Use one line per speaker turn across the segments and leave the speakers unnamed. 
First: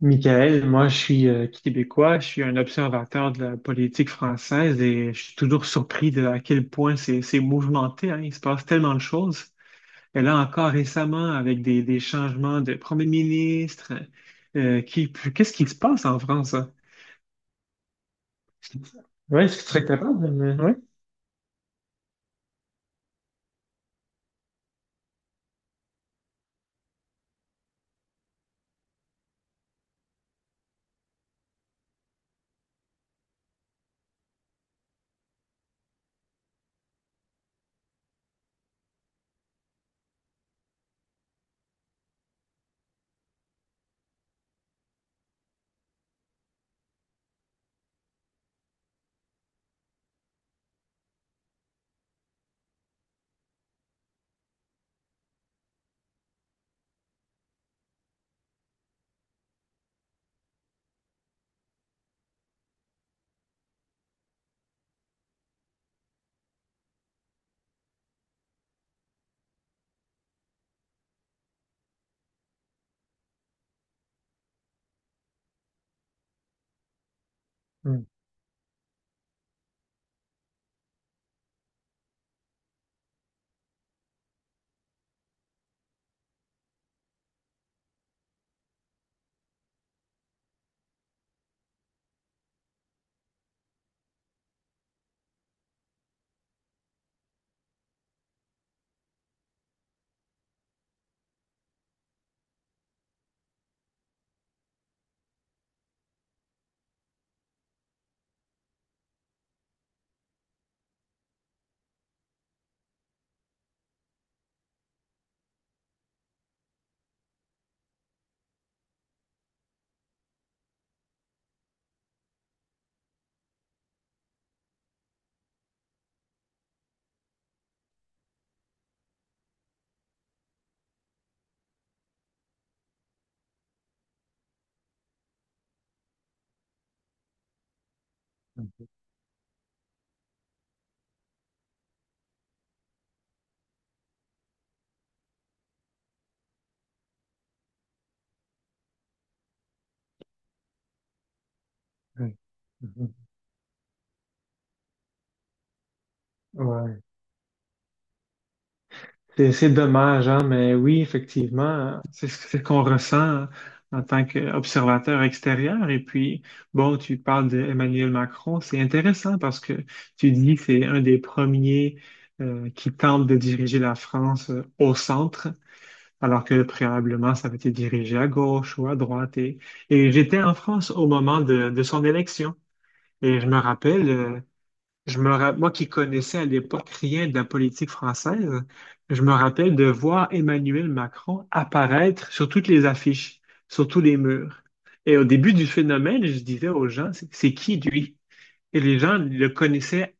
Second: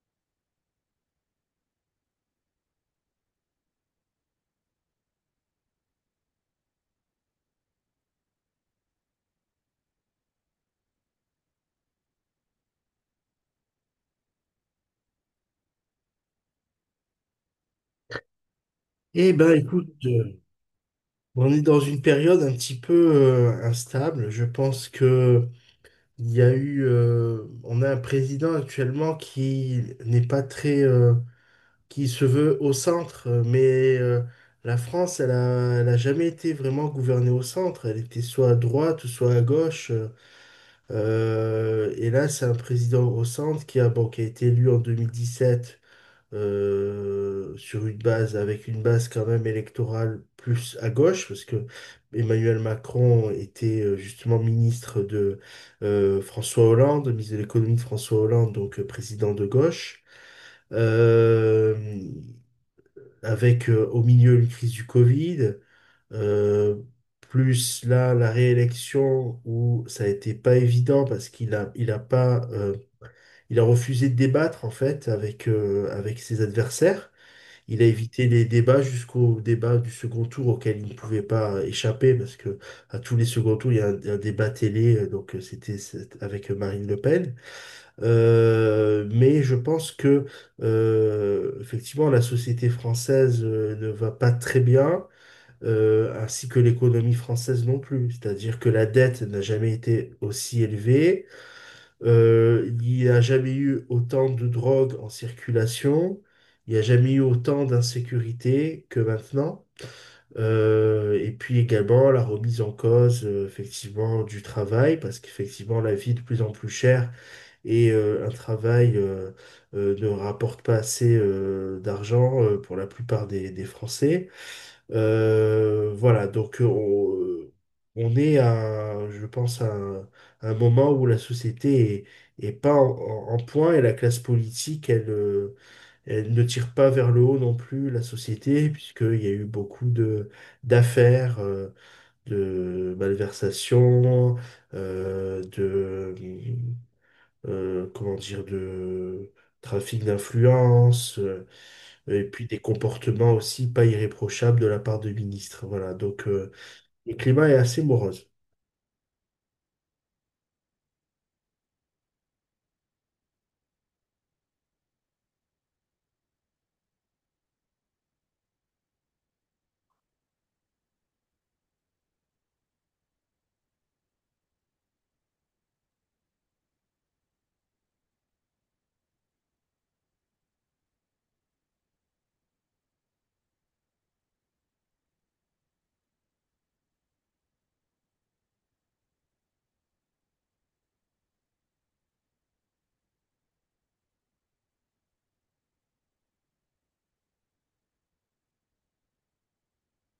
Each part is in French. Michael, moi je suis québécois, je suis un observateur de la politique française et je suis toujours surpris de à quel point c'est mouvementé, hein. Il se passe tellement de choses. Et là encore récemment, avec des changements de premier ministre, qu'est-ce qui se passe en France, hein?
Eh
Ouais,
ben,
est-ce que tu serais
écoute,
capable de me- ouais.
on est dans une période un petit peu instable. Je pense que il y a eu, on a un président actuellement qui n'est pas très, qui se veut au centre, mais la France, elle a jamais été vraiment gouvernée au centre. Elle était soit à droite ou soit à gauche. Et là, c'est un président au centre bon, qui a été élu en 2017, avec une base quand même électorale plus à gauche, parce que Emmanuel Macron était justement ministre de François Hollande, ministre de l'économie de François Hollande, donc président de gauche, Euh, avec, au milieu, une crise du Covid, euh, plus là la réélection où ça a été pas évident parce qu'il a, il a pas, il a refusé de débattre en fait avec ses adversaires. Il a évité les débats jusqu'au débat du second tour auquel il ne pouvait pas échapper parce que à tous les seconds tours, il y a un débat télé, donc avec Marine Le Pen. Mais je pense que effectivement, la société française ne va pas très bien, ainsi que l'économie française non plus. C'est-à-dire que la dette n'a jamais été aussi élevée. Il n'y a jamais eu autant de drogue en circulation, il n'y a jamais eu autant d'insécurité que maintenant. Et puis également la remise en cause, effectivement, du travail, parce qu'effectivement la vie est de plus en plus chère et un travail, ne rapporte pas assez d'argent pour la plupart des Français. Voilà, donc on est à, je pense, à un moment où la société est pas en point, et la classe politique, elle, elle ne tire pas vers le haut non plus la société, puisqu'il y a eu beaucoup de d'affaires, de malversations, euh, de, comment dire, de trafic d'influence. Et puis des
Mm.
comportements aussi pas irréprochables de la part de ministres. Voilà, donc
Ouais.
le climat est assez morose.
C'est dommage, hein, mais oui, effectivement, c'est ce qu'on ressent en tant qu'observateur extérieur. Et puis, bon, tu parles d'Emmanuel Macron, c'est intéressant parce que tu dis que c'est un des premiers qui tente de diriger la France au centre, alors que préalablement, ça avait été dirigé à gauche ou à droite. Et j'étais en France au moment de son élection. Et je me rappelle, moi qui connaissais à l'époque rien de la politique française, je me rappelle de voir Emmanuel Macron apparaître sur toutes les affiches, sur tous les murs. Et au début du phénomène, je disais aux gens, c'est qui lui? Et les gens le connaissaient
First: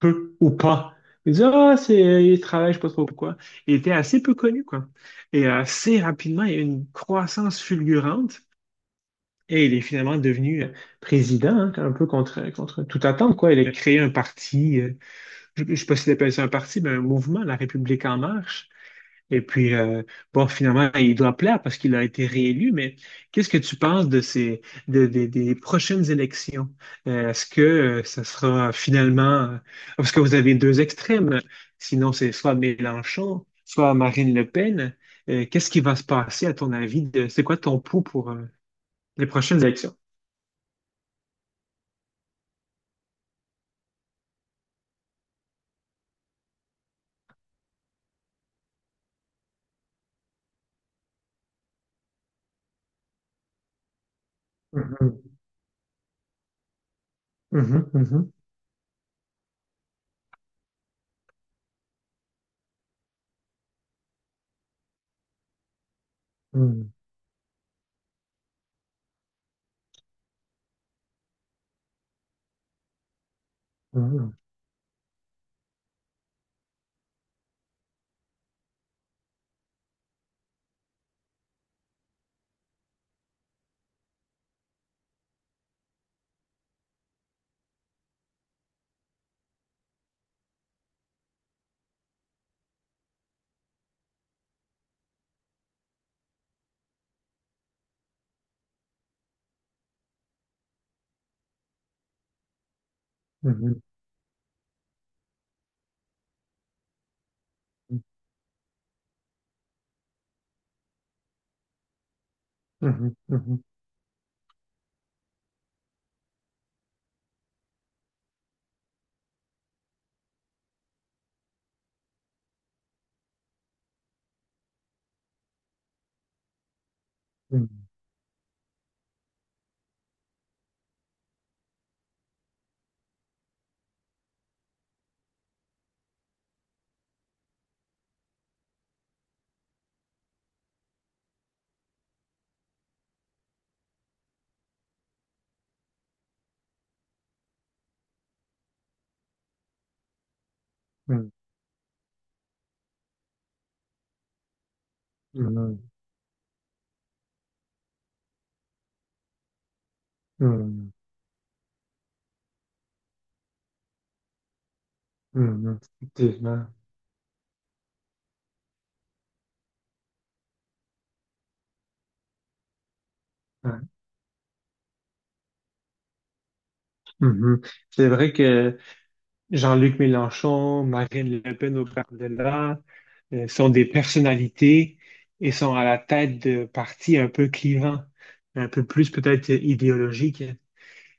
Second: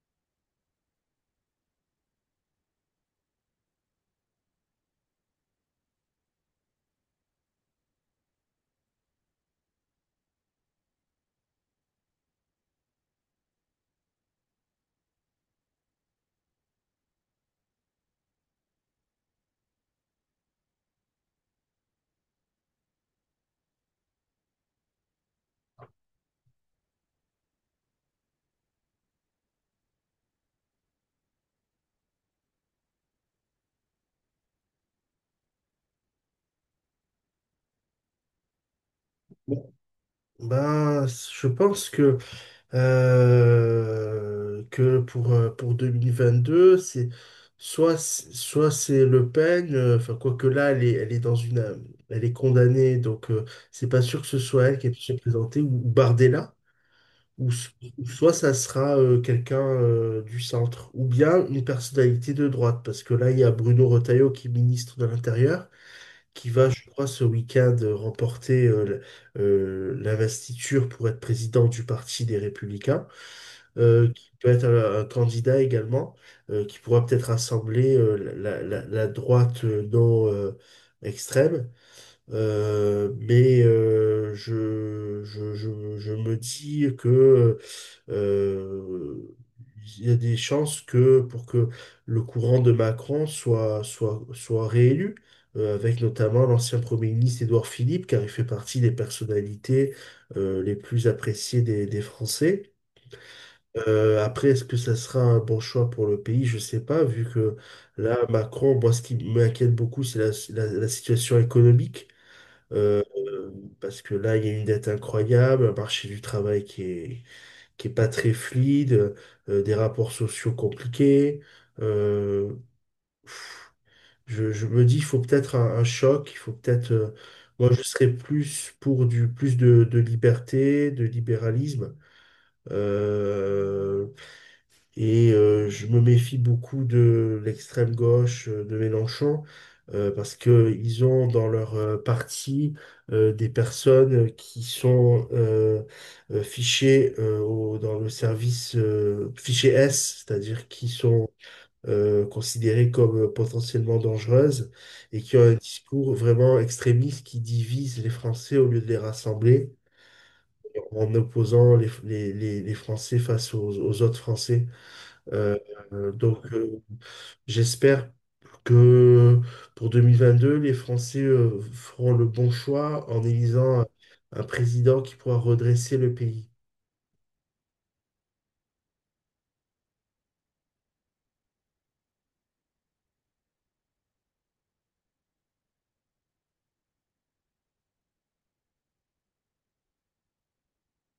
peu ou pas. Ils disaient, ah, c'est, il travaille, je sais pas trop pourquoi. Il était assez peu connu, quoi. Et assez rapidement, il y a eu une croissance fulgurante. Et il est finalement devenu président, hein, un peu contre toute attente, quoi. Il a créé un parti. Je ne sais pas si appelle ça un parti, mais un mouvement, La République en marche. Et puis, bon, finalement, il doit plaire parce qu'il a été réélu, mais qu'est-ce que tu penses de ces, de- des prochaines élections? Est-ce que Ça sera finalement, parce que vous avez deux extrêmes, sinon c'est soit Mélenchon, soit Marine Le Pen. Qu'est-ce qui va se passer à ton avis de, c'est quoi ton pouls pour les prochaines
Bon,
élections?
ben, je pense que pour 2022, soit c'est Le Pen, enfin, quoique là, elle est, elle est condamnée, donc c'est pas sûr que ce soit elle qui ait pu se
Mhm,
présenter, ou Bardella. Ou, s-
mhm,
ou
mhm,
soit ça sera quelqu'un du centre, ou bien une personnalité de droite, parce que là, il y a Bruno Retailleau qui est ministre de l'Intérieur, qui va, je
mhm,
crois, ce week-end remporter l'investiture pour être président du Parti des Républicains, qui peut être un candidat également, qui pourra peut-être rassembler, la droite non extrême. Mais je me dis que euh, il y a des chances que pour que le courant de Macron soit réélu, avec notamment l'ancien Premier ministre Édouard Philippe, car il fait partie des personnalités les plus appréciées des Français.
mhm,
Après, est-ce que ça sera un bon choix pour le pays? Je sais pas, vu que là, Macron, moi, ce qui m'inquiète beaucoup, c'est la situation économique.
mhm,
Euh,
mhm,
euh,
mhm,
parce que là, il y a une dette incroyable, un marché du travail qui est pas très fluide, des rapports sociaux compliqués. Euh, je me dis, il faut peut-être un choc, il faut peut-être. Moi, je
mhm,
serais plus pour du plus de liberté, de libéralisme. Euh, et je me méfie beaucoup de l'extrême gauche, de Mélenchon, parce que ils ont dans leur parti des personnes qui sont, fichées, dans le service fiché S, c'est-à-dire qui sont
mhm.
considérées comme potentiellement dangereuses, et qui ont un
Mhm.
discours vraiment extrémiste qui divise les Français au lieu de les rassembler,
Mhm.
en opposant les Français face aux autres Français. Euh,
Mhm.
euh, donc,
Effectivement.
euh, j'espère que pour 2022, les Français feront le bon choix en
Ouais.
élisant un président qui pourra redresser le pays.
Mhm. C'est vrai que Jean-Luc Mélenchon, Marine Le Pen au par-delà sont des personnalités et sont à la tête de partis un peu clivants, un peu plus peut-être idéologiques.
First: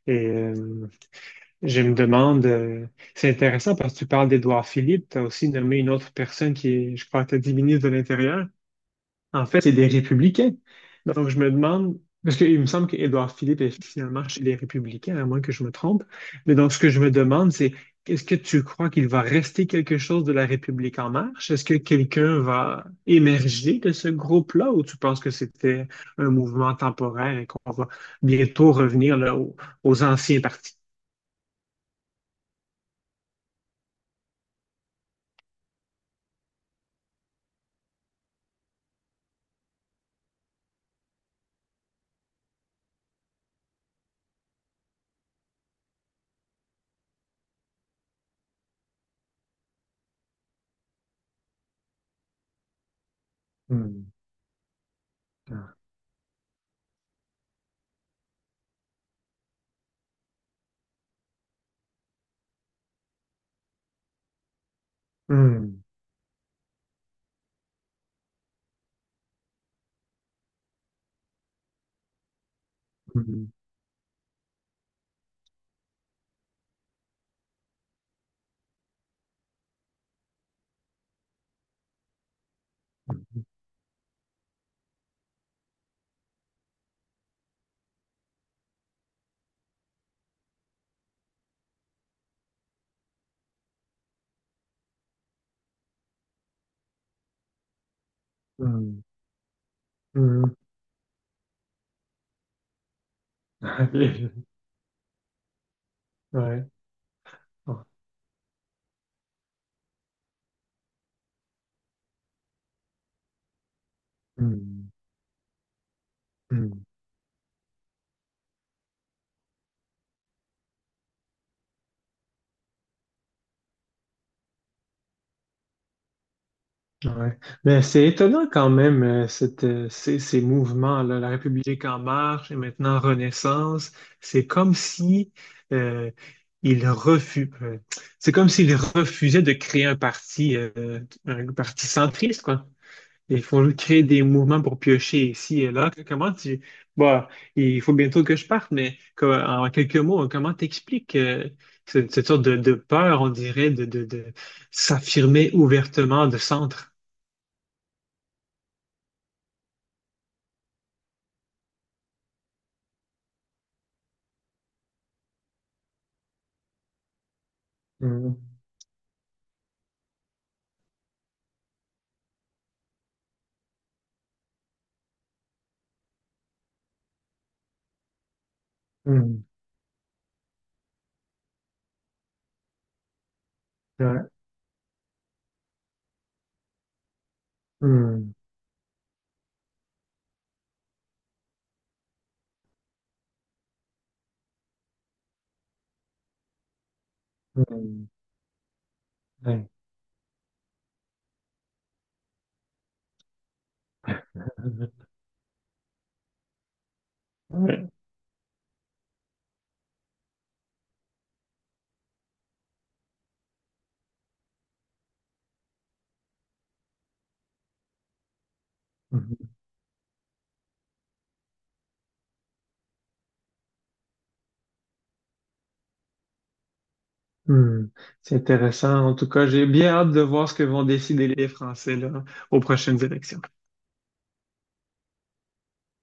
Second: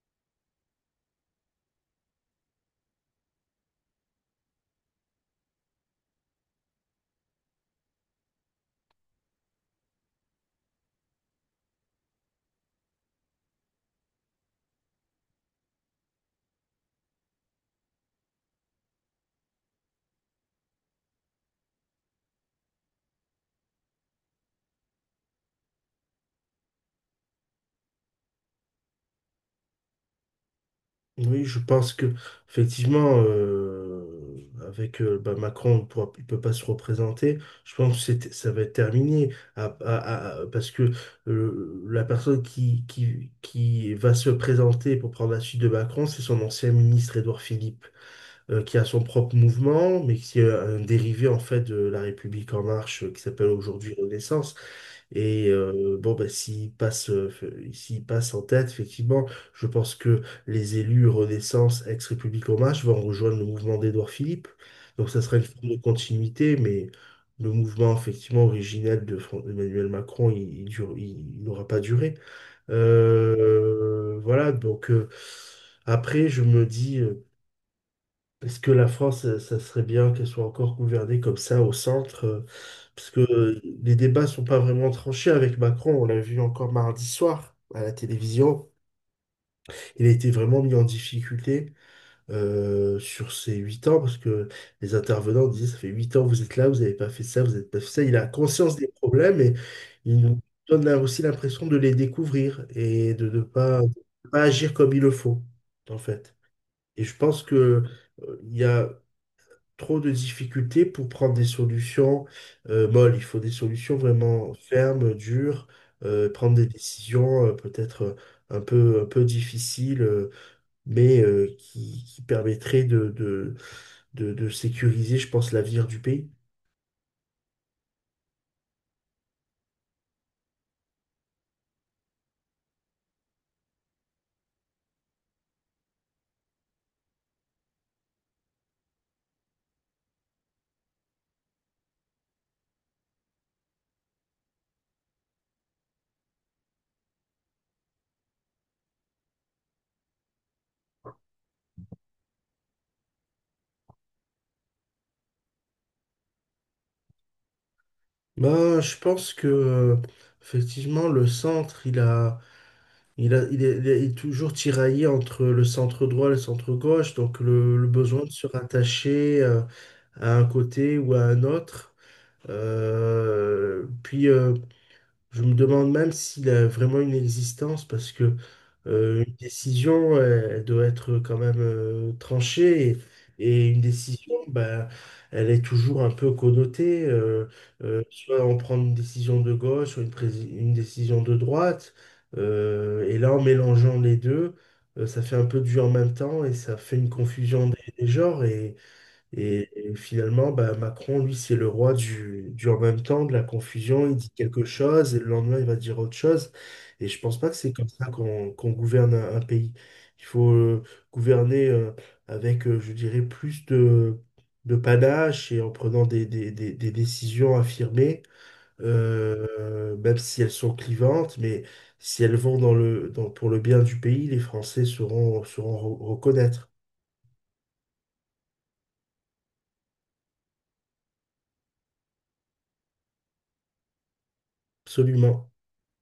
Et je me demande, c'est intéressant parce que tu parles d'Édouard Philippe, tu as aussi nommé une autre personne qui est, je crois, tu as dit ministre de l'Intérieur. En fait, c'est des républicains. Donc, je me demande, parce qu'il me semble qu'Édouard Philippe est finalement chez les républicains, à moins que je me trompe. Mais donc, ce que je me demande, c'est est-ce que tu crois qu'il va rester quelque chose de la République en marche? Est-ce que quelqu'un va émerger de ce groupe-là ou tu penses que c'était un mouvement temporaire et qu'on va bientôt revenir aux anciens partis?
Oui, je pense que effectivement, avec, bah, Macron, il ne peut pas se représenter. Je pense que ça va être terminé, parce que la personne qui va se présenter pour prendre la suite de Macron, c'est son ancien ministre Édouard Philippe, qui a son propre mouvement, mais qui est un dérivé en fait de La République en marche, qui s'appelle aujourd'hui
Hmm.
Renaissance. Et bon, ben, s'il passe en tête, effectivement, je pense que les élus Renaissance, ex-République en marche, vont rejoindre le mouvement d'Édouard Philippe. Donc, ça sera une forme de
Hmm.
continuité, mais le mouvement, effectivement, originel de Emmanuel Macron, il n'aura pas duré.
Hmm.
Voilà, donc après, je me dis, parce que la France, ça serait bien qu'elle soit encore gouvernée comme ça au centre? Parce que les débats sont pas vraiment tranchés avec Macron. On l'a vu encore mardi soir à la télévision. Il a été vraiment mis en difficulté sur ces 8 ans, parce que les intervenants disaient, ça fait 8 ans, vous êtes là, vous n'avez pas fait ça, vous n'avez pas fait ça. Il a conscience des
Hmm.
problèmes et il nous
Hmm. Hmm.
donne là aussi l'impression de les découvrir et de pas agir comme il le faut, en fait.
Ouais.
Et je pense que il y a trop de difficultés pour prendre des solutions, molles. Il faut des solutions vraiment
Hmm.
fermes, dures, prendre des
Hmm.
décisions, peut-être, un peu difficiles, mais qui permettraient de sécuriser, je pense, l'avenir du pays.
Ouais. Mais c'est étonnant quand même, ces mouvements-là, La République en marche et maintenant Renaissance, c'est comme si euh, ils refu- euh, c'est comme s'ils refusaient de créer un parti centriste, quoi. Il faut créer des mouvements pour piocher ici et là. Comment tu... Bon, il faut bientôt que je parte, mais en quelques mots, comment t'expliques cette sorte de peur, on dirait, de s'affirmer ouvertement de centre?
Ben, je pense que effectivement le centre il a il a il est, il est- il est toujours tiraillé entre le centre droit et le centre gauche. Donc le besoin de
Hmm
se rattacher, à un côté ou à un autre. Puis, je me demande même s'il a vraiment une existence, parce que une
hmm
décision, elle, elle doit être quand même, tranchée, et une
ouais,
décision, ben, elle est toujours un peu connotée. euh, euh,
hmm
soit on prend une décision de gauche ou une décision de droite. Et là, en mélangeant les deux, ça fait un peu du en même temps et ça fait une confusion des
hmm
genres.
ouais.
Et finalement, bah, Macron, lui, c'est le roi du en même temps, de la confusion. Il dit quelque chose et le lendemain, il va dire autre chose. Et je pense pas que c'est comme ça qu'on gouverne un pays. Il faut, gouverner, avec, je dirais, plus de panache, et en prenant des décisions affirmées,
Ouais.
même si elles sont clivantes, mais si elles vont pour le bien du pays, les Français sauront reconnaître.
Hmm, c'est intéressant. En tout cas, j'ai bien hâte de voir ce que vont décider les Français là, aux prochaines élections.
Absolument.